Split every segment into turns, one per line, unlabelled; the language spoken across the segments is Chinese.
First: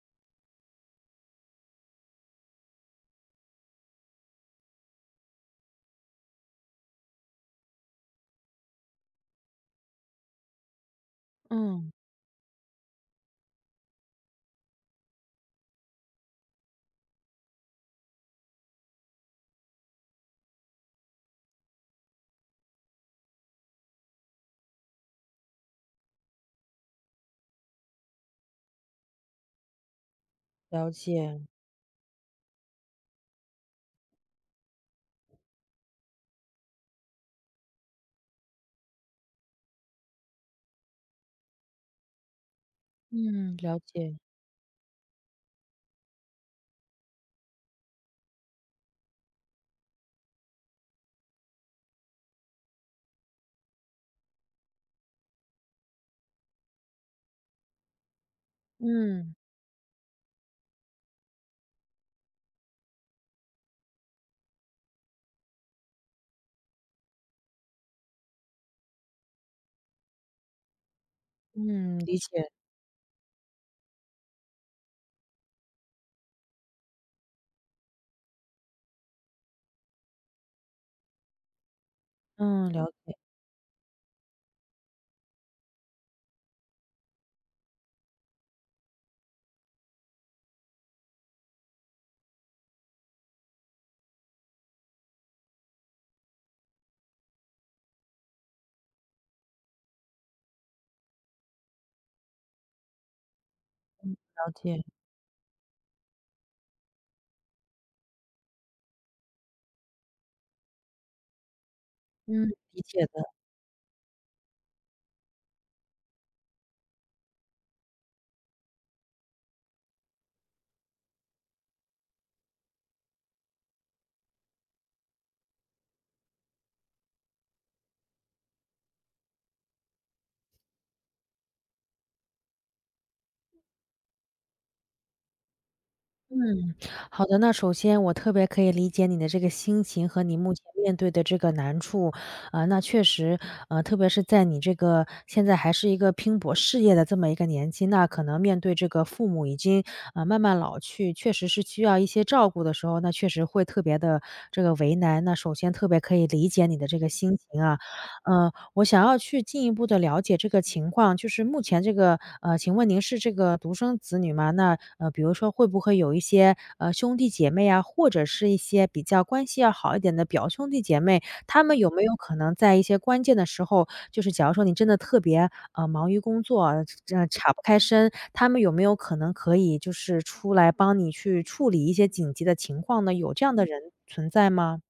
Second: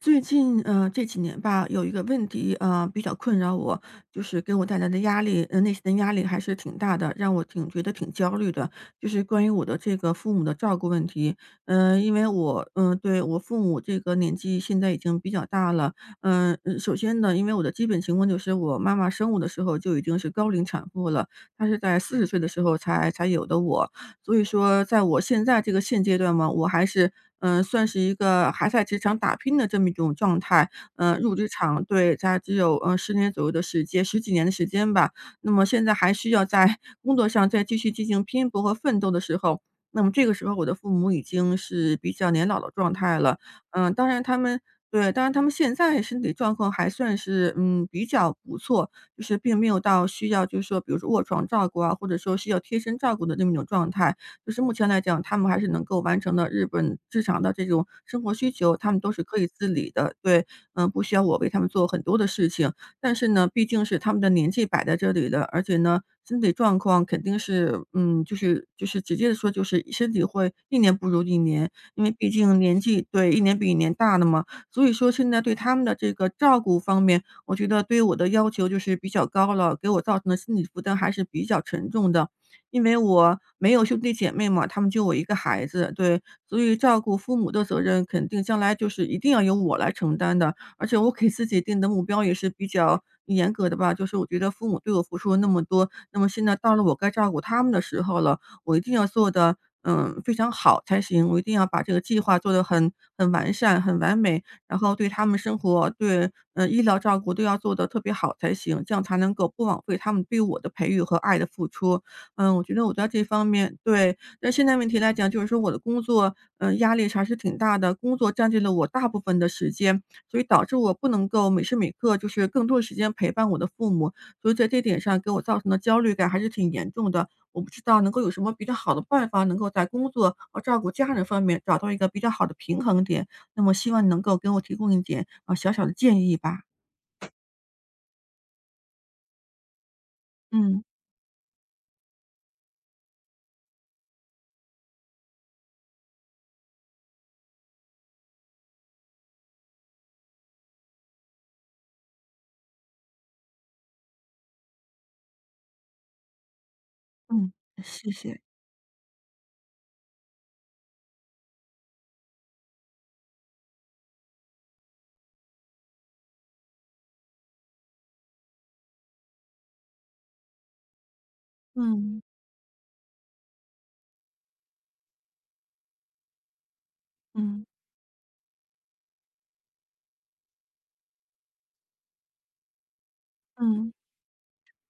最近这几年吧，有一个问题比较困扰我，就是给我带来的压力，内心的压力还是挺大的，让我挺觉得挺焦虑的。就是关于我的这个父母的照顾问题，
嗯，
因为我对我父母这个年纪现在已经比较大了，首先呢，因为我的基本情况就是我妈妈生我的时候就已经是高龄产妇了，她是在40岁的时候才有的我，所以说在我现在这个现阶段嘛，我还是，算是一个还在职场打拼的这么一种状态。
了
入
解，
职场对，才只有，10年左右的时间十几年的时间吧。那么现在还需要在工作上再继续进行拼搏和奋斗的时候，那么这个时候我的父母已经是比较年老的状态了。
嗯，了
当
解，
然他们对，当然他们现在身体状况还算是，比较不错，就是并没有到需要就是说比如说卧床照顾啊，或者说需要贴身照顾的这么一种状态。就是目前来讲，他们还是能够完成的日常的这种生活需求，他们都是
嗯，
可以自理的。对，不需要我为他们做很多的事情。但是呢，毕竟是他们的年纪摆在这里的，而且呢，身体状况肯定是，就是直接的说，就是身体会一年不如一年，
嗯，
因为
理
毕
解，
竟年纪对，一年比一年大了嘛。所以说现在对他们的这个照顾方面，我觉得对我的要求就是比较高了，给我造成的心理负担还是比较沉重的。
嗯，
因
了
为
解，
我没有兄弟姐妹嘛，他们就我一个孩子，对，所以照顾父母的责任肯定将来就是一定要由我来承担的。而且我给自己定的目标也是比较严格的吧，就是我觉得父母对我付出了那么多，那么现在到了我该照顾他们的时候了，我一定要做的，非常好才行。我一定要把这个计划做得很完善、很
嗯，
完美，
了
然
解，
后对他们生活、对，医疗照顾都要做得特别好才行，这样才能够不枉费他们对我的培育和爱的付出。
嗯，
我觉
理
得我
解
在这
的，
方面对，但现在问题来讲，就是说我的工作，压力还是挺大的，工作占据了我大部分的时间，所以导致我不能够每时每刻就是更多的时间陪伴我的父母，所以在这点上给我造成的焦虑感还是挺严重的。我不知道能够有什么比较好的办法，能够在工作和照顾家人方面找到一个比较好的平衡点。那么希望你能够给我提供一点啊小小的建
嗯，
议吧。
好的。那首先我特别可以理解你的这个心情和你目前
嗯
面对的这个难处，啊，那确实，特别是在你这个现在还是一个拼搏事业的这么一个年纪，那可能面对这个父母已经，慢慢老去，确实是需要一些照顾的时候，那确实会特别的这个为难。那首先特别可以理解你的这个心
嗯，
情啊，
谢谢。
嗯。我想要去进一步的了解这个情况，就是目前这个请问您是这个独生子女吗？那，比如说会不会有一些，兄弟姐妹啊，或者是一些比较关系要好一点的表兄弟姐妹，他们有没有
嗯
可能在一些关键的时候，就是假如说你真的特别，忙于工作啊，岔不
嗯
开身，他们有没有可能可以就是出来帮你去处理一些紧急的情况呢？有这样的人
嗯。
存在吗？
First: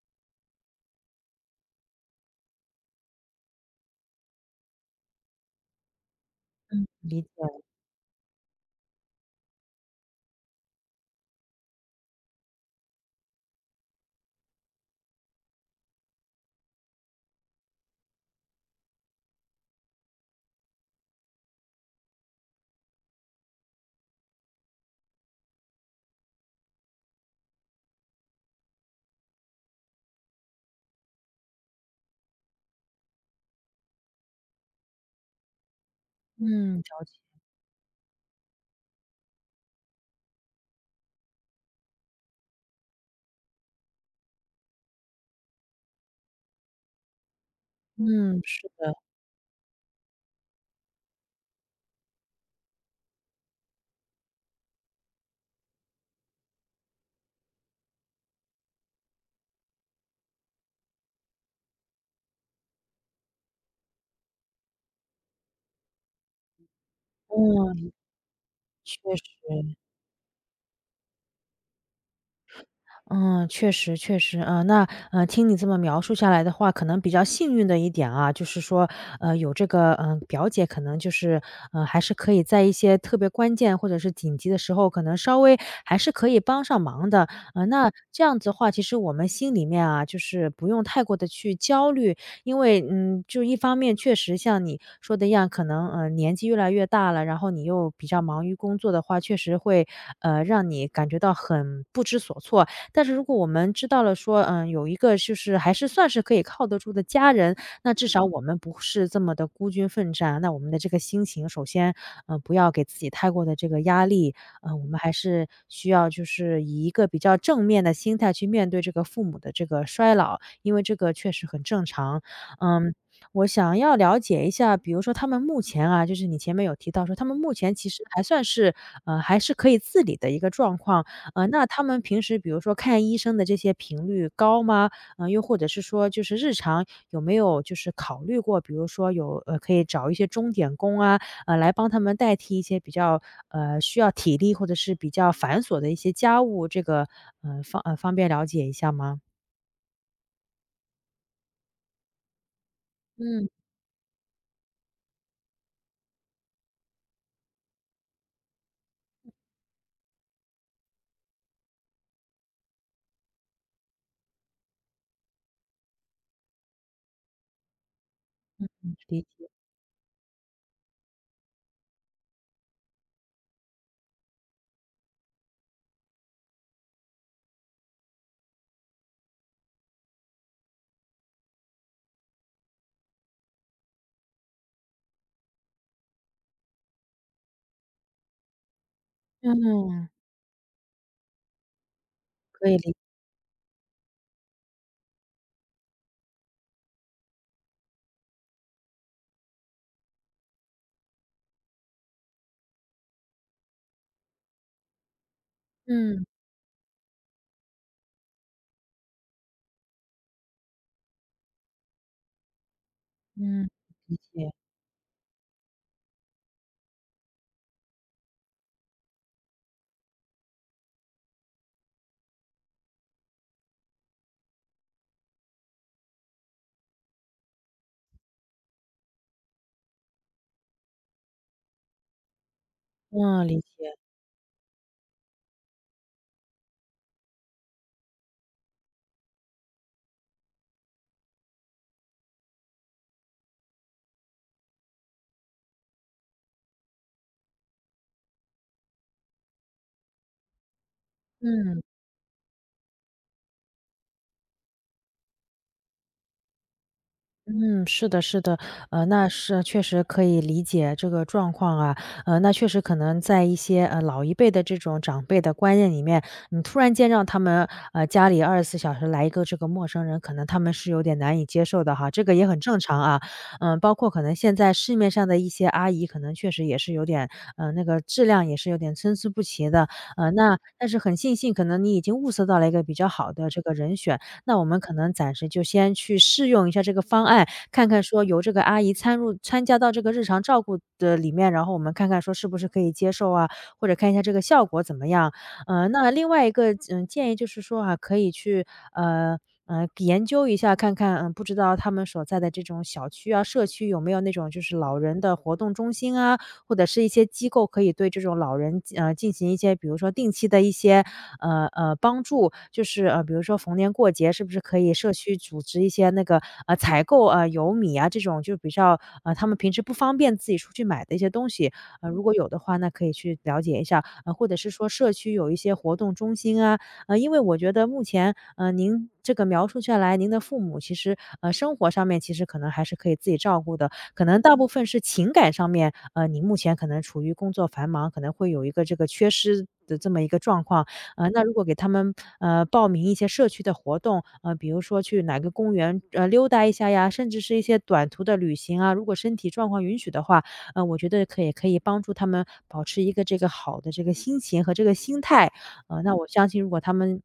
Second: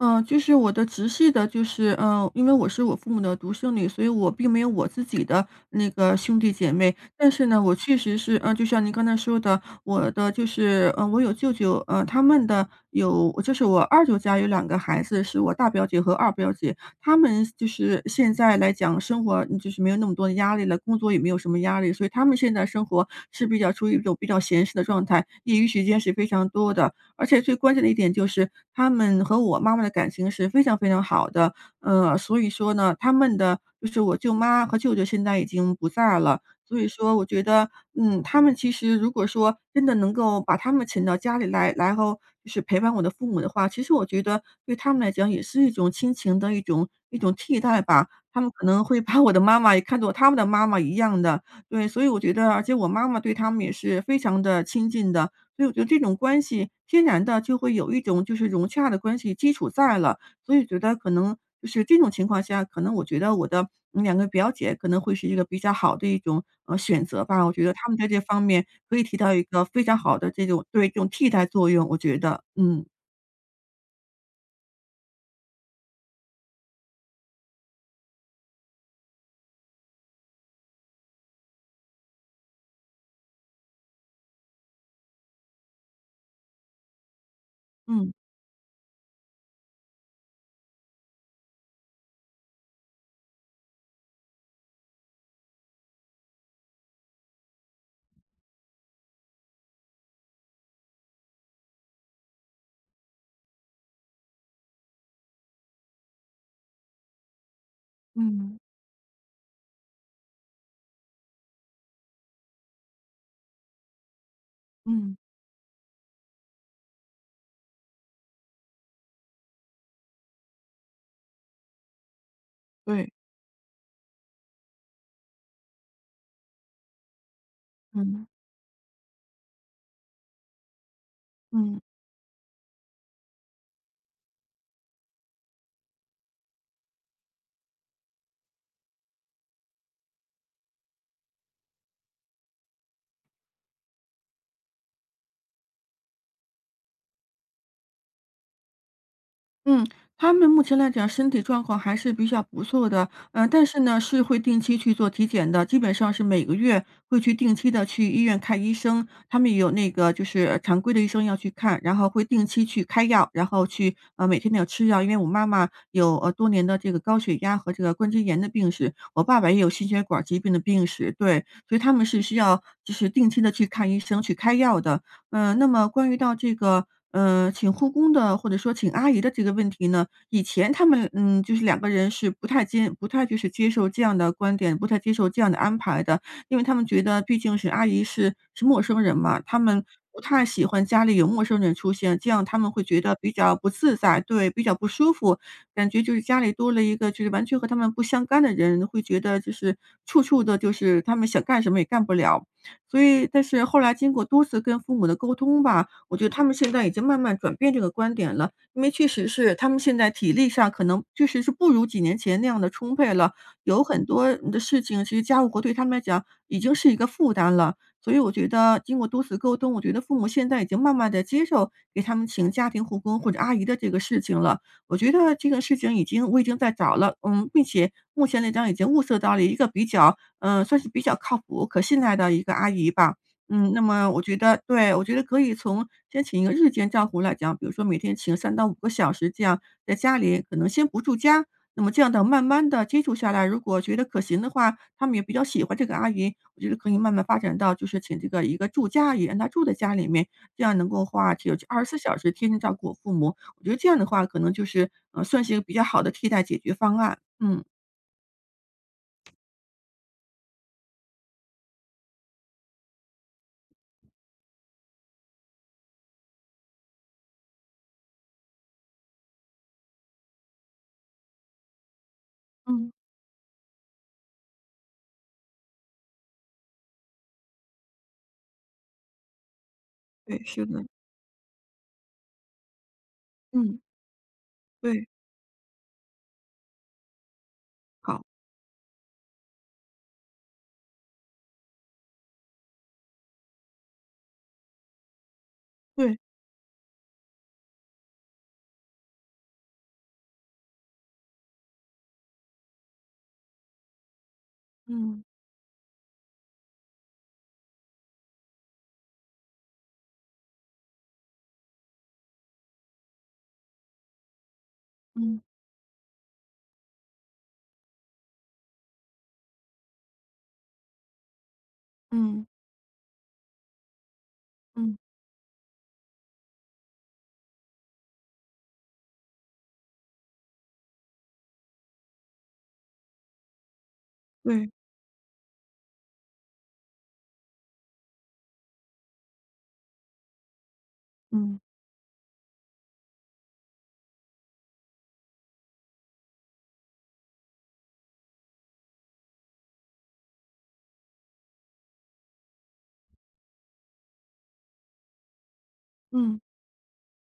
嗯，就是我的直系的，就是因为我是我父母的独生女，所以我并没有我自己的那个兄弟姐妹。
理
但是
解，
呢，我确实是，就像您刚才说的，我的就是，我有舅舅，他们的有，就是我二舅家有两个孩子，是我大表姐和二表姐，他们就是现在来讲，生活就是没有那么多的压力了，工作也没有什么压力，所以他们现在生活是比较处于一种比较闲适的状态，业余时间是非常多的。而且最关键的一点就是，他们和我妈妈的感情是非常非常好的。所以说呢，他们的就是我舅妈和舅舅现在已经不在了，
嗯，
所以
了
说
解，
我觉得，他们其实如果说真的能够把他们请到家里来，然后就是陪伴我的父母的话，其实我觉得对他们来讲也是一种亲情的一种替代吧。
嗯，
他们可
是
能
的，
会把我的妈妈也看作他们的妈妈一样的，对，所以我觉得，而且我妈妈对他们也是非常的亲近的。所以我觉得这种关系天然的就会有一种就是融洽的关系基础在了，所以觉得可能就是这种情况下，可能我觉得我的两个表姐可能会是一个比较好的一种，选择吧。我觉得他
嗯。
们在这方面可
确
以提到一
实，
个非常好的这种对，这种替代作用，我觉得，
嗯，确实确实，那，听你这么描述下来的话，可能比较幸运的一点啊，就是说，有这个，表姐可能就是，还是可以在一些特别关键或者是紧急的时候，可能稍微还是可以帮上忙的。那
嗯。
这样子的话，其实我们心里面啊，就是不用太过的去焦虑，因为，就一方面确实像你说的一样，可能，年纪越来越大了，然后你又比较忙于工作的话，确实会，让你感觉到很不知所措。但是如果我们知道了说，有一个就是还是算是可以靠得住的家人，那至少我们
嗯，
不是这么的孤军奋战，那我们的这个心情首先，不要给自己太过的这个压力，我们还
嗯，
是需要就是以一个比较正面的心态去面对这个父母的这个衰老，因为这个确实很正常。嗯，
对，
我想要了解一下，比如说他们目前啊，就是你前面有提到说他们目前其实还
嗯，
算是，还是可以自理的一个状况，那
嗯。
他们平时比如说看医生的这些频率高吗？又或者是说就是日常有没有就是考虑过，比如说有，可以找一些钟点工啊，来帮他们代替一些比较，需要体力或者是比较繁琐的一些家务，这个，方便了解一下吗？
嗯，他们目前来讲身体状况还是比较不错的，
嗯，
但是呢，是会定期去做体检的，基本上是每个月会去定期的去医院看医生。他们有那个就是常规的医生要去看，然后会定期去开药，然后每天都要吃药。因为我妈妈有，多年的这个高血压和这个关节炎的病史，
理
我爸
解，
爸也有心血管疾病的病史，对，所以他们是需要就是定期的去看医生，去开药的。那么关于到这个，请护工的或者说请阿姨的这个问题呢，以前他们，就是两个人是不太就是接受这样的观点，不太接受这样的安排的。因为他们觉得毕竟是阿姨是陌生人嘛，他们
嗯，
不太喜欢家里有陌生人出现，这样他
可
们
以
会
理
觉得比较不自在，对，比较不舒服，感觉就是家里多了一个就是完全和他们不相干的人，会觉得就是处处的就是他们想干什么也干不了。所以但是后来经过多次跟父母的沟通吧，我
嗯，
觉得他们现在已经慢慢转变这个观点了。因为确实是他们现在体力上可能确实是不如几年前那样的充沛了，
嗯，
有很
理
多
解，
的事情，其实家务活对他们来讲已经是一个负担了。所以我觉得经过多次沟通，我觉得父母现在已经慢慢的接受给他们请家庭护工或者阿姨的这个事情了。我觉得这个事情已经我已经在找了，并且目前来讲已经物色到了一个比较算是比较靠谱、可信赖的一个阿姨吧。
嗯，理
那
解，
么我觉得对，我觉得可以从先请一个日间照护来讲，比如说每天请3到5个小时这样，在家里可能先不住家，那么这样的慢慢的接触下来，如果觉得可行的话，他们也比较喜欢这个阿姨，我觉得可以慢慢发展到就是请这个一个住家阿姨，让她住在家里面，这样能够话只有
嗯。
24小时贴身照顾我父母，我觉得这样的话可能就是，算是一个比较好的替代解决方案。嗯。
嗯，是的，是的，那是确实可以理解这个状况啊，那确实可能在一些老一辈的这种长辈的观念里面，你突然间让他们家里24小时来一个这个陌生人，可能他们是有点难以接受的哈，这个也很正
嗯，
常啊，包括可能现在市面上的一些阿姨，可能确实也是有点，那个质量也是有点参差不齐的，
对，
那
是的，
但是很庆幸，可能你已经物色到了一个比较好的这个
嗯，
人选。那我们可
对。
能暂时就先去试用一下这个方案，看看说
好，
由这个阿姨参加到这个日常照顾的里面，然后我们看看说是不是可以接受啊，或者看一下这个效果怎么样。那
对，
另外一个，建议就是说啊，可以去呃。研究一下看看，不知道他们所在的这种小区啊、社区有没有那种就是老人
嗯，
的活动中心啊，或者是一些机构可以对这种老人，进行一些比如说定期的一些，帮助。就是，比如说逢年过节是不是可以社区
嗯，
组织一些那个，采购，油米啊，这种就比较，他们平时不方便自己出去买的一些东西，如果
嗯，
有的话，那可以去了解一下。或者是说
嗯，
社区有一些活动中心啊，因为我觉得目前，您这个描述下来，您的父母其实，生活上面其实可能还是可以自己照顾的，可能大部
对，
分是情感上面，你目前可能处于工作繁忙，可能会有一个这个缺失的这么一个状况。那如
嗯，
果给他们，报名一些社区的活动，比如说去哪个公园，溜达一下呀，甚至是一些短途的旅行啊，如果身体状况允许的话，我觉得可以帮助他们保持一个这个好的这个心情和这个心态。那我
嗯，
相信如果他们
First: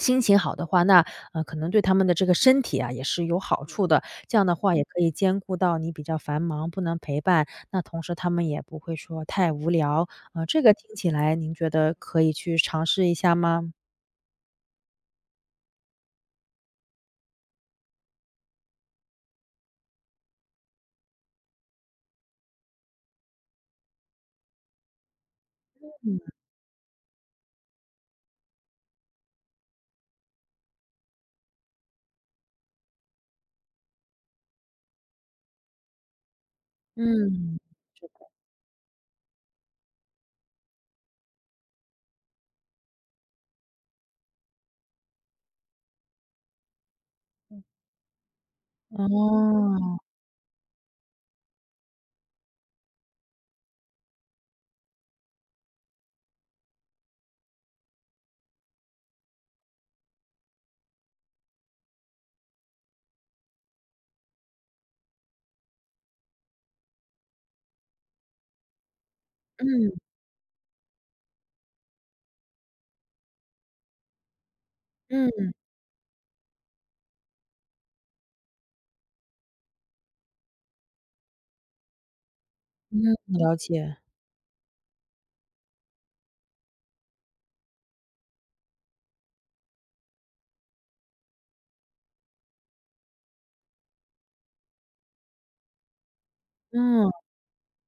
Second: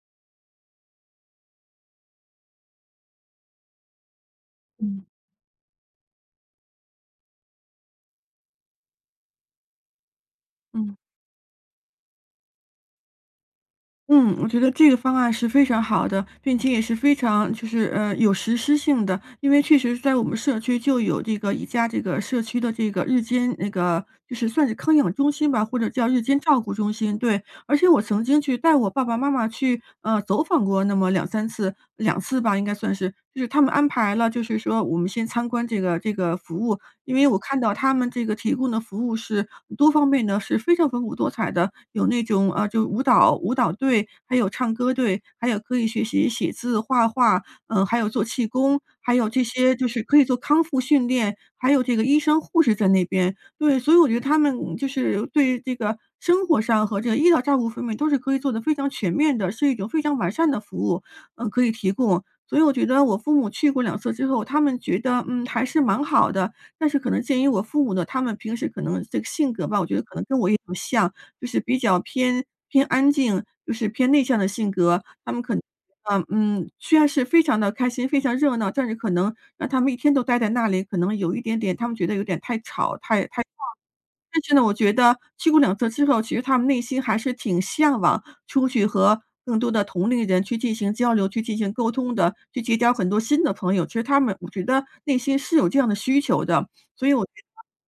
心情好的话，那，可能对他们的这个身体啊，也是有好处的。这样的话也可
嗯，
以兼顾到你比较繁忙，不能陪伴，那同时他们也不会说太无聊。这个听
嗯，
起来您觉得可以去尝试一下吗？
嗯，我觉得这个方案是非常好的，并且也是非常就是有实施性的，因为确实在我们社区就有这个宜家这个社区的这个日间那个就是算是康养中心吧，或者叫日间照顾中心，对，而且我曾经去带我爸爸妈妈走访过那么两三次，两次吧，应该算是，就是他们安排了，就是说我们先参观这个服务，因为我
嗯，
看到他们这个提供的服务是多方面的，是非常丰富多彩的，有那种，啊，就舞蹈队，还有唱歌队，还有可以学习写字、画画，还有做气功，还有这
哦，
些就是可以做康复训练，还有这个医生、护士在那边。对，所以我觉得他们就是对这个生活上和这个医疗照顾方面都是可以做得非常全面的，是一种非常完善的服务，可以提供。所以我觉得我父母去过两次之后，他们觉得，还是蛮好的，但是可能鉴于我父母呢，他们平时可能这个性格吧，我
嗯，
觉得可能跟我也不像，就是比较偏安静，就是偏内向的性格。他们
嗯，
可能，嗯虽然是非常的开心、非常热闹，但是可能让他们一天都待在那里，可能有一点点他们觉得有点太
嗯，
吵，
了解。
但是呢，我觉得去过两次之后，其实他们内心还是挺向往出去和更多的同龄人去进行交流、去进行沟通的，去结交很多新的朋友。其实他们我觉得内心是有这样的需求的，所
嗯，
以我觉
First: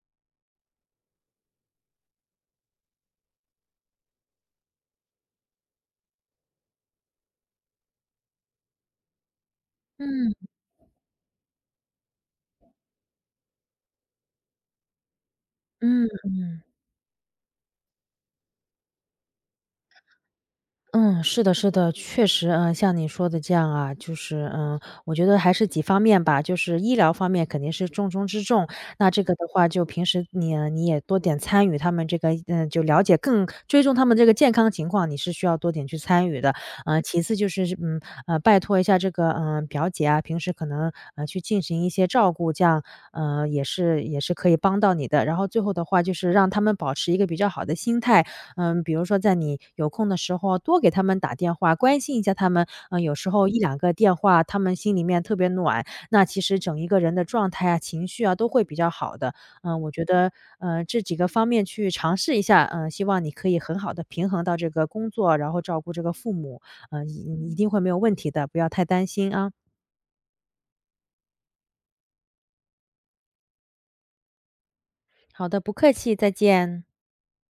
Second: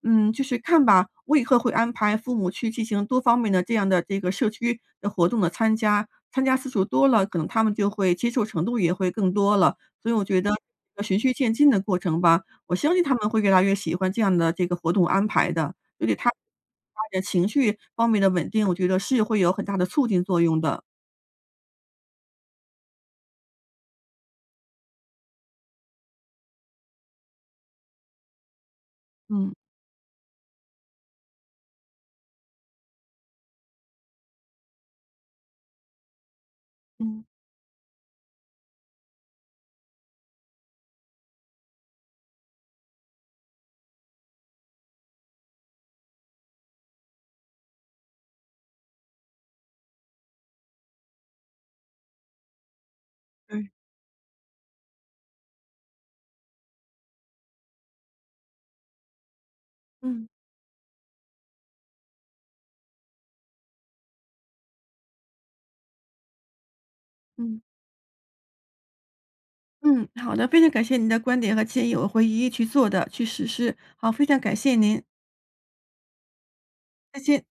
得，就是看吧，我以后会安排父母去进行多方面的这样的这个社区的活动的参加，参加次数多了，可能他们就会接受程度也会更多了。所以我
嗯，
觉得循序渐进的过程吧，我相信他们会越来越喜欢这样的这个活动安排的。对
嗯，
对他
嗯。
他的情绪方面的稳定，我觉得是会有很大的促进作用的。
嗯，是的，是的，确实，像你说的这样啊，就是，我觉得还是几方面吧，就是医疗方面肯定是重中之重。那这个的
嗯。
话，就平时你也多点参与他们这个，就了解更追踪他们这个健康情况，你是需要多点去参与的。嗯。其
嗯，
次就是，拜托一下这个，表姐啊，平时可能去进行一些照顾，这样，也是可以帮到你的。然后最后的话，就是让他们保持一个比较好的心态，比如说在你有空的时候多给他们打电话，关心一下他们。嗯，有时候一
对。
两个电话，他们心里面特别暖，那其实整一个人的状态啊、情绪啊都会比较好的。我觉
嗯，
得，这几个方面去尝试一下，希望你可以很好的平衡到这个工作，然后照顾这个父母，嗯，一一
嗯，
定会没有问题的，不要太担心啊。
嗯，好的，非常感谢您的观点和建议，我会一一去做的，去实施。好，非常感谢您，
好的，不客气，再见。
再见。